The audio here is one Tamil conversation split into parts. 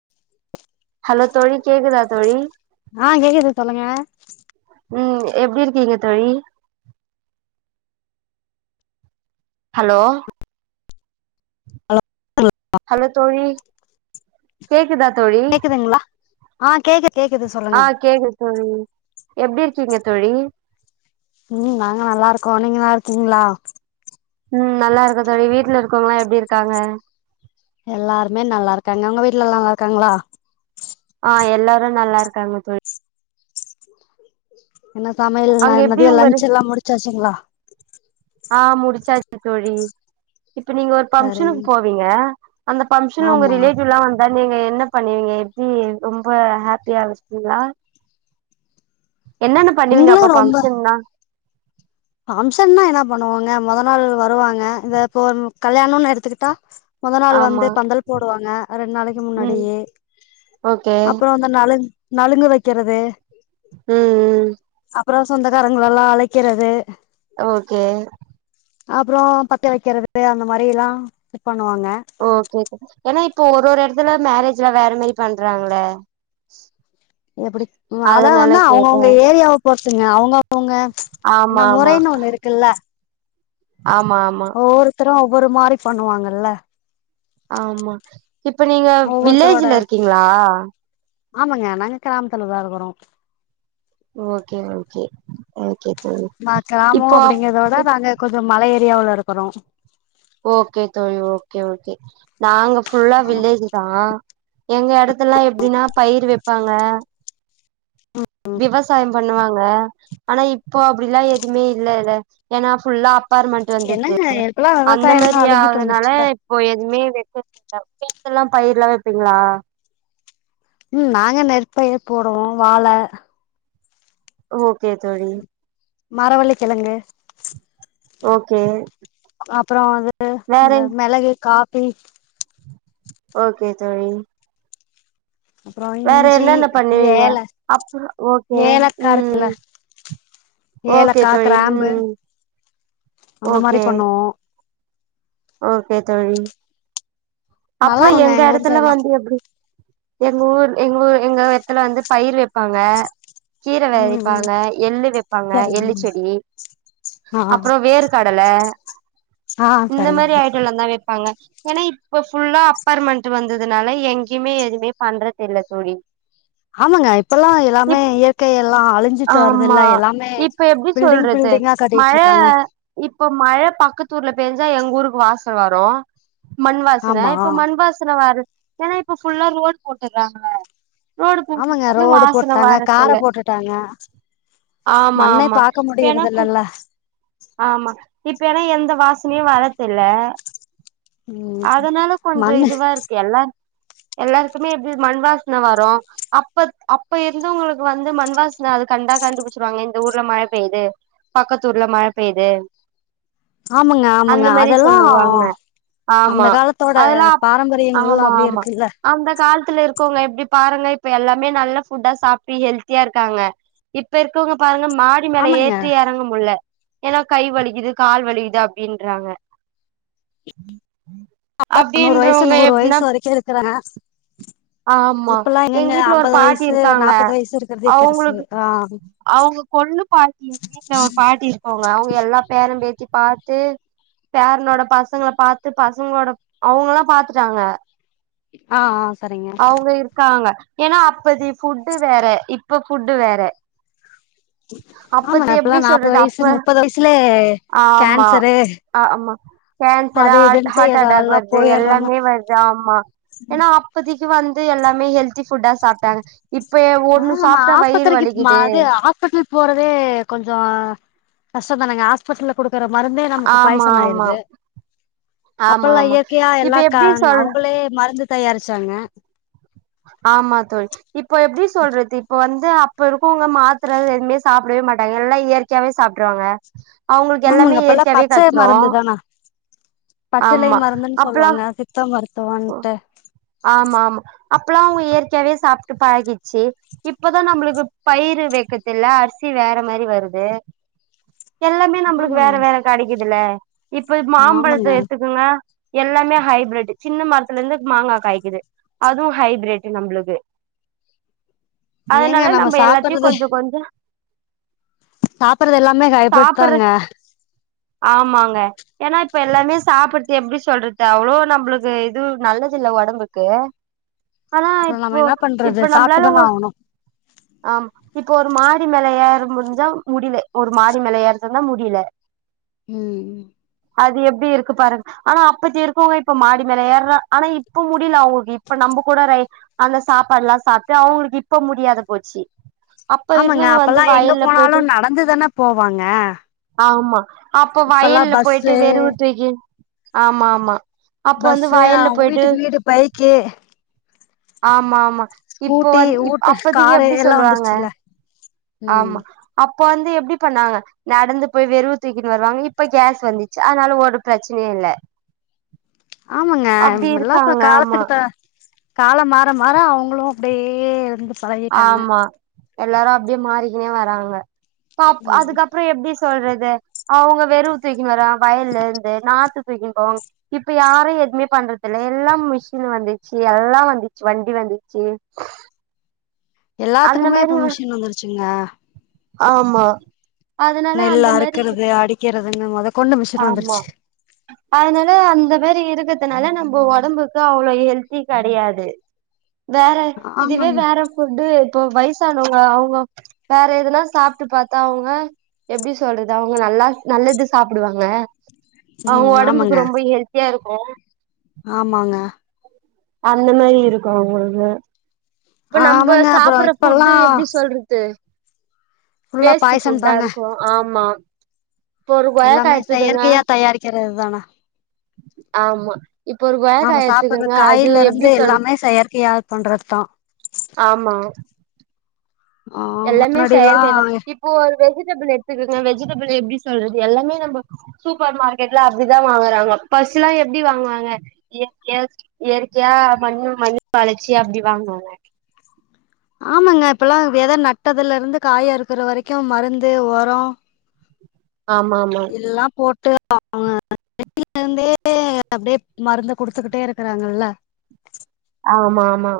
[inaudible] ஹலோ தோழி கேக்குதா தோழி ஆஹ் கேக்குது சொல்லுங்க உம் எப்டி இருக்கீங்க தோழி ஹலோ ஹலோ தோழி கேக்குதா கேக்குதுங்களா ஆ கேக்கு கேக்குது சொல்லுங்க ஆஹ் கேக்குது தோழி எப்படி இருக்கீங்க தோழி உம் நாங்க நல்லாருக்கோம் நீங்க நல்லா இருக்கிங்களா ம் நல்லா இருக்க தோழி வீட்டுல இருக்கவங்களாம் எப்படி இருக்காங்க எல்லாருமே நல்லாருக்காங்க உங்க வீட்ல எல்லா நல்லாருக்காங்களா ஹ எல்லாரும் நல்லாருக்காங்க தொழி என்ன அங்க சமையல் எப்டி மதியம் உங்க லன்ச் எல்லாம் முடிச்சாச்சுங்களா ஆ முடிச்சாச்சு தோழி இப்ப நீங்க ஒரு பங்க்ஷனுக்கு சரிங்க போவீங்க அந்த பம்ஷன் உங்க ஆமா ரிலேட்டிவ்லாம் வந்தா நீங்க என்ன பண்ணுவீங்க எப்படி ரொம்ப ஹாப்பியா வச்சிப்பீகங்களா என்னன்ன பண்ணுவீங்க அப்ப பங்க்ஷன்னா பங்ஷன்னா என்ன பண்ணுவாங்க முத நாள் வருவாங்க இதப்ப கல்யாணம்னு எடுத்துகிட்டடா முதல் நாள் ஆமா வந்து பந்தல் போடுவாங்க ரெண்டு நாளைக்கு ம் முன்னாடியே ஓகே அப்பறோ அந்த நளங் நலுங்கு வக்கிறது ம் ம் அப்புறம் சொந்தக்காரங்கள எல்லாம் அழைக்கிறது ஓகே அப்புறம் பத்த வைக்கிறது அந்த மாரி எல்லாம் ஓகே ஏன்னா இப் இப்போ ஒரு ஒரு இடத்துல மேரேஜ்லா வேற மாரி பண்றாங்கள எப்படி அதா அதனால வந்து கேட்டே அவங்கவுங்க ஏரியாவ பொற்துங்க அவுங்கவுங்க ஆமா என்ன ஆமா முறைனு ஒண்ணு இருக்குல ஆமா ஆமா ஒரு மாரி பண்ணுவாங்கல்ல ஆமா இப்ப நீங்க ஒவ்வொருத்தரோட வில்லேஜ்ல இருக்கீங்களா ஆமாங்க நாங்க கிராமத்துலதான் இருக்குறோம் ஓகே ஓகே ஓ கிராமம் அப்படிங்கறதோட நாங்க கொஞ்சம் மலை லயாவுள இருக்கிறோம் ஓகே தோழி ஓகே ஓகே நாங்க புஃல்லா வில்லேஜ் தான் எங்க இடத்துல எல்லாம் எப்பிடினா பயிர் ப்பாங்க விவசாயம் பண்ணுவாங்க ல ஆனா இப்போ அப்டிலாம் எதுவுமே இல்லல ஏனா ஃபுல்லா அப் பார்மெண்ட் வந்தது என்னங்க இப்பல்லா அந்த விவசாயம்லா மேரி அழிஞ்சிட்டு ஆகுதுனால வந்துருச்சுல இப்போ எதுவுமே வக்கதில்லை எல்லாம் பயிர்லாம் வெப்பீங்களா உம் நாங்க நெற்ப்பயிற் போடுவோம் வாழ ஒக்கே தோழி மரவள்ளி கெளங்கு ஒக்கே அப்றோ வந்து இந்த மெளகு கா எய் ஒக்கே தோழி அப்றோ வேற இஞ்சி என்னன்ன பண்ணுவீங்க ஏல அப்ரோ ஒகே ஏலக்கா இருக்குல்ல உம் ஒகே ஏலக்கா தோழி கிராம்பு உம்ம் அந்த மாரி ஒகே பண்ணுவோ ஒகே தோழி அப்றோ நல்லாருக்குங்க எங்க ஊர் எடத்துல சைட்லா வந்து எப்டி எங்க ஊர் எங்க ஊர் எங்க எத்துல வந்து பயிர் வெப்பாங்க கீர ம் ம் வெதைப்பாங்க எள்ளு வெப்பாங்க எள்ளு சரிங்க செடி ஆ அப்றோ வேற் கடல ஆ இந்த மாரி சரிங்க ஐட்டெம்லா தா வெப்பாங்க என்னா இப் இப்ப ஃபுல்லா அப்பார்மெண்ட் வந்ததுனால எங்கயுமே எதுவுமே பண்றதில்ல தோழி ஆமாங்க இப்ப எல்லாம் எல்லாமே இப் இயற்கைய எல்லாம் அழிஞ்சிட்டு வருது ஆமா இல்ல எல்லாமே இப்ப எப்டி பில்டிங் சொல்றது பில்டிங்கா கட்டிட்டு மழ இருக்காங்க த்தூர்ல பெஞ்சா எங்க ஊருக்கு வாசம் வரும் மண் சினை ஆமா இப்ப மண்வாஸ்ண வர ஏன்னா இப்ப ஃபுல்லா ரோடு போட்டுறாங்க ரோடு ஆமாங்க போட்டதுனால ரோடு வாசன போட்டாங்க காரை வரதில்ல போட்டுட்டாங்க ஆமா மண்ணை ஆமா பாக்க இப்ப ஏன்னா முடியறது இல்ல ல ஆமா இப்ப ஏன்னா எந்த வாசனையும் வரதுல ம் அதனால கொஞ்ஜோ மண்ணு இதுவாருக்கு எல்லா எல்லாருக்குமே எப்படி மண் வாஸ்ன வரும் அப்ப அப்ப இருந்தவங்ளுக்கு வந்து மண்வாசனை அது கண்டா கண்டுபுடிச்சிருவாங்க இந்த ஊர்ல மழ பெய்து பக்கத்து ஊர்ல மழ பெய்து ஆமாங்க ஆமாங்க அதெல்லாம் சொல்லுவாங்க அந்த ஆமா காலத்தோட அதெல்லா பாரம்பரியங்கலா அப்டியே இருக்குல்ல துல இருக்கவங்க எப்டி பாருங்க இப்ப எல்லாமே நல்ல புட்டா சாப்டு ஹெல்ததியா இருக்காங்க இப்ப இருக்கவங்க பாருங்க மாடி மேல ஆமாங்க ஏற்டு எறங்க முட்ல ஏன்னா கை வலிக்குது கால் வலிக்குது அப்படின்றாங்க அப்பாகு நூறு வைசு நூறு வையசு வெரைக்கு இருக்குறேன் ஆமா எங்க வீட்டுல ஒரு அம்பது பாட்டி வயசு இருக்காங்க நாப்பது வயசு இருக்கறதே பெருசு அவங்களுக்கு ஆ அவங்க கொள்ளு பாட்டி எங்க வீட்டுல ஒரு பாட்டி இருக்காங்க அவங்க எல்லா பேரும் பே த்தி பாத்து பேரனோட பசங்க பாத்து பசங்களோட அவங்கலாம் பாதுட்டாங்க ஆஹ் அவங்க இருக்காங்க ஏன்னா அப்பத்தி ஃபுட்டு வேற இப்ப ஃபுட்டு வேற அப்பத்த ஆமாடா இப்பல்லா எப்படி நாப்பது சொல்றது வயசு அப்ப முப்பது வயசுலே ஆமா கேன்சரு ஆ ஆமா கேன்சர் அது இதுன்ட்டு ஹார்ட் அட்டாக் எதெல்லா வருது போயிர்றாங்க எல்லாமே வருது ஆமா ஏன்னா க்கு வந்து எல்லாமே ஹெல்தி ஃபுட்டா சாப்ட்டாங்க இப்ப ஒண்ணு ஆஹ் நம்ம சாப்ட்டா வயிறு ஆஸ்பத்திரிக்கு வலிக்குது அது ஹாஸ்பிட்டலு போறதே கொஞ்சொ கஷ்டம் தானங்க ஹாஸ்ப்பிட்டல கூட இருக்குற மருந்தே நமக்கு ஆமா பாய்சன் ஆமா ஆயிருது ஆமா அப்பல்லா ஆமா இயற்கையா இப்ப எல்லா எப்டி சொல் அவங்களே மருந்து தயாரிச்சாங்க ஆமா தோழி இப்போ எப்படி சொல்றது இப்ப வந்து இந்த அப்ப இருக்குகோ மாத்திர எதுவுமே சாப்பிடவே மாட்டாங்க எல்லா இயற்கையாவே சாப்புடுவாங்க ஆமாங்க அப்பல்லா பச்ச மருந்து தானா பச்சளை ஆமா மருந்துன்னு அப்பல்லா சொல்லுவாங்க சித்த மருந் இதோ வந்துட் ஆமா ஆமா அப்பல்லா அவங்க இயற்கையாவே சாப்பிட்டு பழகிடுச்சி இப்பதா நம்மளுக்கு பயிர் வைக்கதுயில அரிசி வேற மாதிரி வருது எல்லாமே நம்மளுக்கு வேற ஆமாங்க வேற கிடைக்குதுல இப்ப மாம்பழத்த ஆமாங்க எத்துக்கங்க எல்லாமே ஹைபிரிட் சின்ன மரத்துல இருந்து மாங்கா காய்க்குது அதுவும் ஹைப்ரட் நம்மளுக்கு அதனால நம்ம எல்லாத்தையும் கொஞ்சொ கொஞ்சோ சாப்டுறது எல்லாமே ஹைபிரிட் சாப்பற தாங்க ஆமாங்க ஏன்னா இப்ப எல்லாமே சாப்படுத் எப்டி சொல்றது அவ்வளோ நம்மளுக்கு எதுவு நல்லது இல்ல ஒடம்புக்கு ஆனா அப்றோ நம்ம இப்போ என்ன பண்றது இப்ப நம்மளாலஓ சாப்ட்டுதான ஆவணு ஆமா இப்ப ஒரு மாடி மேல ஏறமுடிஞ்சா முடியல ஒரு மாடி மேல ஏறுதான முடியல உம் அது எப்படி இருக்கு பாருங்க ஆனா அப்பத்தி இருக்கவங்க இப்ப மாடி எறாங்க ஆனா இப்ப முடியல அவங்களுக்கு இப்ப நம்ம கூட அந்த சாப்பாடு எல்லா சாப்பிட்டு அவங்களுக்கு இப்ப முடியாத போச்சி அப்ப ஆமாங்க இருந்தவங்க வந்து அப்பல்லா எங்க வயல்ல போனாலு போயிட்டு நடந்துதான போவாங்க ஆமா அப்ப இப்பல்லா வயல்ல போயிட்டு பஸ்ஸு வெரகு தூக்கி ஆமா ஆமா அப்ப பஸ் வந்து வயல்ல அவங்க போயிட்டு வீட்டுக்கு வீடு பைக்கு ஆமா ஆமா இப்போ ஸ்கூட்டி வந்து ஊட்டு அப்பதைக்கு காரு எப்படி எல்லா சொல்லுவாங்க வந்துருச்சுல்ல ம் ஆமா அப் அப்ப வந்து எப்படி பண்ணாங்க நடந்து போய் வெறவு தூக்கிட்டு வருவாங்க இப்ப கேஸ் வந்துச்சு அதனால ஒரு பிரச்சனையும் இல்ல ஆமாங்க அப்டி எல்லா இப்ப இருக்காங்க ஆமா காலத்துக்கு த காலம் மாற மாற அவங்களும் அப்டியே இருந் பழகிட்டாங்க ஆமா எல்லாரு அப்படியே மாறிக்கினு வராங்க பா ம் அதுக்கப்புறம் எப்டி சொல்றது அவங்க வெறுவு தூக்கின்னு வர வயல்லயிருந்து நாத்து தூக்கின்னு போவாங்க இப்ப யாரும் எதுவுமே பண்றதுயில்லா எல்லா மிஷின் வந்துச்சி எல்லா வந்துச்சி வண்டி வந்துச்சு அந்த எல்லாத்துக்குமே மாரி இப்ப வ மிஷன் வந்துச்சி ஆஹ் ஆமா அதனால நெல்ல அந்த மாரி அறுக்குறது அடிக்க கிறதுனு முத ஆமா அதனால அந்த மாரி இருக்கறதுனால நம்ப உடம்புக்கு அவ்வள ஹெல்தி கிடையாது வேற இதுவே ஆமாங்க வேற ஃபுட்டு இப்ப வயசானவங்க அவங்க வேற எதனா சாப்பிட்டு பார்த்தா அவங்க எப்படி சொல்றது அவங்க நல்லா நல்லது சாப் கூப்படுவாங்க அவங்க ம் ஆமாங்க உடம்புக்கு ரொம்ப ஹெல்த்தியா இருக் ஆ ஆமாங்க அந்த மாரி இருக்கும் அவங்களுக்கு இப்ப நம்ம ஆமாங்க அப்புறோ சாப்பிடுற இப்பல்லா ஃபுட்டு எப்டி சொல்றது ஃபுல்லா வேஸ்ட் பாய்சன் ஃபுட்டா தாங்க இருக்கோ ஆமா இப்போ ஒரு கொய்யாக்கா எல்லாமே எடுத்துக்கோங்க செயற்கையா தயாரிக்கிறது தானே ஆமா இப்போ ஒரு கொய்யாக்கா நம சாப்பிடுற எடுத்துக்கோங்க அது காயில இருந்து எப்டி சொல்றது எல்லாமே செயற்கையா பண்றது தா ஆமா ஆ எல்லாமே முன்னாடிலா செயற்கைதா இப்போ ஒரு வெகு வெஜிடபிள் எடுத்துக்கங்க வெஜிடபிள் எப்படி சொல்றது எல்லாமே நம்ம சூப்பர் மார்க்கெட்லா அப்படிதா வாங்குறாங்க ஃபர்ஸ்ட் எல்லா எப்படி வாங்குவாங்க இயற்கையா இயற்கையா மண்ணு மண்ணு பாளச்சி அப்படி வாங்குவாங்க ஆமாங்க இப்ப எல்லா வித நட்டதிலிருந்து காய் அறுக்குற வரைக்கும் மருந்து உரோ ஆமா ஆமா எல்லா போட்டு [inaudible] அவில இருந்தே அப்படியே மருந்து குடுச்சிக்கிட்டே இருக்கறாங்கல்ல ஆமா ஆமா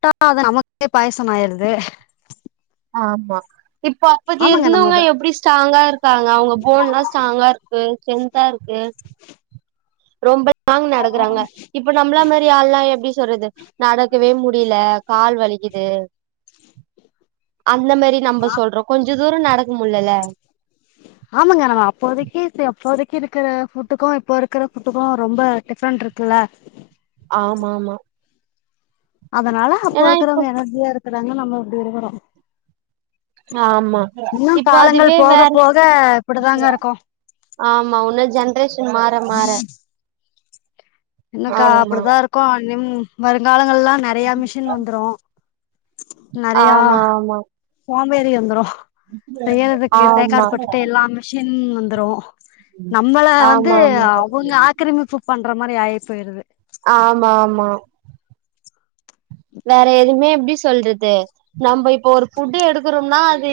ட்டா அது நமக்கே பாயசம் ஆயிடுது ஆமா இப்ப அப்பத்த நம்ம இருந்துவங்க வ எப்படி ஸ்ட்ராங்கா இருக்காங்க அவங்க போன் எல்லா ஸ்ட்ராங்கா இருக்கு ஸ்ட்ரென்தா இருக்கு ரொம்ப லாங்க் நடக்குறாங்க இப்ப நம்மள மாரி ஆள்ல்லா எப்டி சொல்றது நடக்கவே முடியல கால் வலிக்குது அந்த மாரி நம்பசொல்றோம் கொஞ்ச தூரம் நடக்க முல்லல ஆமாங்க நம்ம அப்போதைக்கு அப்போதக்கு இருக்கிற ஃபுட்டுக்கும் இப்போ இருக்கிற ஃபுட்டுக்கும் ரொம்ப டிஃப்ரெண்ட் இருக்குல்ல ஆமா மா அதுனால அப்போ இருக்கிறவங்க எனர்ஜியா இருக்குறாங்க நம்ம அப்படி இருக்குறோம் ஆமா இப்ப அதுவே போக வேற போக இப்டிதாங்க இருக்கு ஆமா இன்னோ ஜென்ரேஷன் மாற மாற என்னக்கா ஆமா அப்படித்தான் இருக்கும் நிம் வருங்கால எல்லாம் நெறைய மிஷின் வந்துரும் ஆமா ஆமா ம்பேறி வந்துரும் செய்யறதுக்கு தேங்காடு ஆமா பட்டுட்டு எல்லா மிஷின் வந் துரோம் நம்மள வந்து ஆமா ஆமா அவங்க ஆக்கிரமிப்பு பண் எட்ற மணியாயிடுது போயிறுது ஆமா ஆமா வேற எதுவுமே எப்படி சொல்றது நம்ம இப்ப ஒரு ஃபுட்டு எடுக்கறோம்னா அது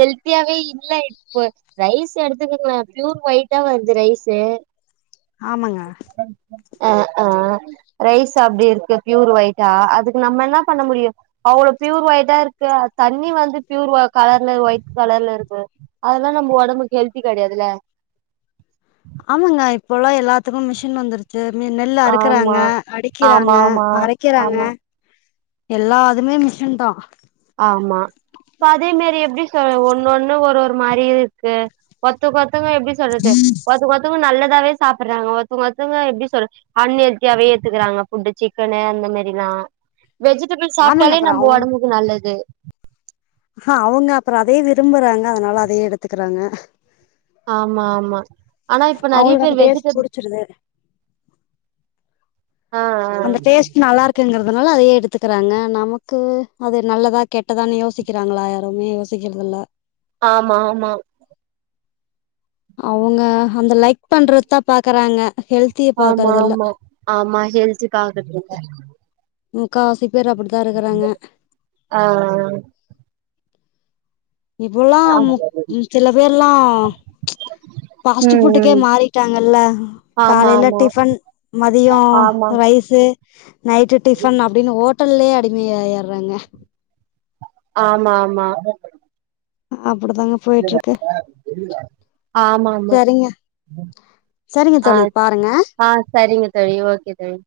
ஹெல்த்தியாவே இல்ல இப்ப ரைஸ் எடுத்துக்கங்கலேன் ப்யூர் ஒயிட்டா வருது ரைஸு ஆமாங்க அ ஆ ரைஸ் அப்படி இருக்கு ப்யூர் ஒய்ட்டா அது நம்ம என்ன பண்ண முடியும் அவ்வளோ ப்பியூர் ஒயிட்டா இருக்கு தண்ணி வந்து ப்பியூர் கலர்ல ஒயிட் கலர்ல இருக்கு அதெல்லாம் நம்ம உடம்புக்கு ஹெல்தி கிடையாதுல ஆமாங்க இப்பல்லாம் எல்லாத்துக்கும் மிஷின் வந்துருச் நெல் அறுக்குறாங்க ஆமா. அடிக்கிறாங்க ஆமாமா. ஆமா, அரைக்கிறாங்க ஆமா. எல்லாதுமே மிஷின் தான் ஆமா அதே மாரி எப்படி சொல் ஒன்னொண்ணு ஒரு ஒரு மாரி இருக்கு ஒத்துகொத் ங்க எப்படி சொல்றது ஒருத்த ஓருத்தங்க நல்லது லாவே சாப்பிடுறாங்க ஒருத்தவங்க ஒருத்தவங்க எப்படி சொல்ற அன் ஹெத்தியாவே ஏத்துக்கறாங்க ஃபுட்டு சிக்கனு அந்த மாரிலாம் வெஜிடபிள் ஆமாங்க சாப்பிட்டாலே அப்றோ நம்ம அவங்க உடம்புக்கு நல்லது து அவங்க அப்புறம் அதயே விரும்புறாங்க அதனால அதயே எடுத்துக்கிறாங்க ஆமா ஆமா ஆனா இப்ப நிறைய அவங்களுக்கு பேர் அந்த டேஸ்ட் வெஜிடபிள்ஸ் புடிச்சிருது அந்த டேஸ்ட் நல்லா இருக்குங்கறதுனால அதையே எடுத் கத்துக்கறாங்க நமக்கு அது நல்லதா கெட்டதான்னு யோசிக்கிறாங்களா யாருமே யோசிக்கிறதுல்ல ஆமா ஆமா அவுங்க அந்த லைக் பண்றத பா இருக்குறாங்க ஆமா ஆமா ஆமா ஹெல்த்தி பாக்குறது இல்ல முக்காவாசி பேர் அப்படித்தா இருக்குறாங்க ஆஹ் இப்போல்லாம் மு சில பேர்லாம் ஃபாஸ்ட் ம், ஃபுட்டுக்கே ம். மாறிட்டாங்கல்ல ஆமா, காலில ஆமா. டிஃபன் மதியம் ஆமா, ரைஸு நைட்டு டிஃபன் அப்படின்னு ஹோட்டல்லேயே அடிமைய ஆயடுறாங்க ஆமா ஆமா அப்படிதாங்க போயிட்டு இருக்கு ஆமாமா செரிங்க செரிங்க தோழி பாருங்க செரி ஓக்கே தோழி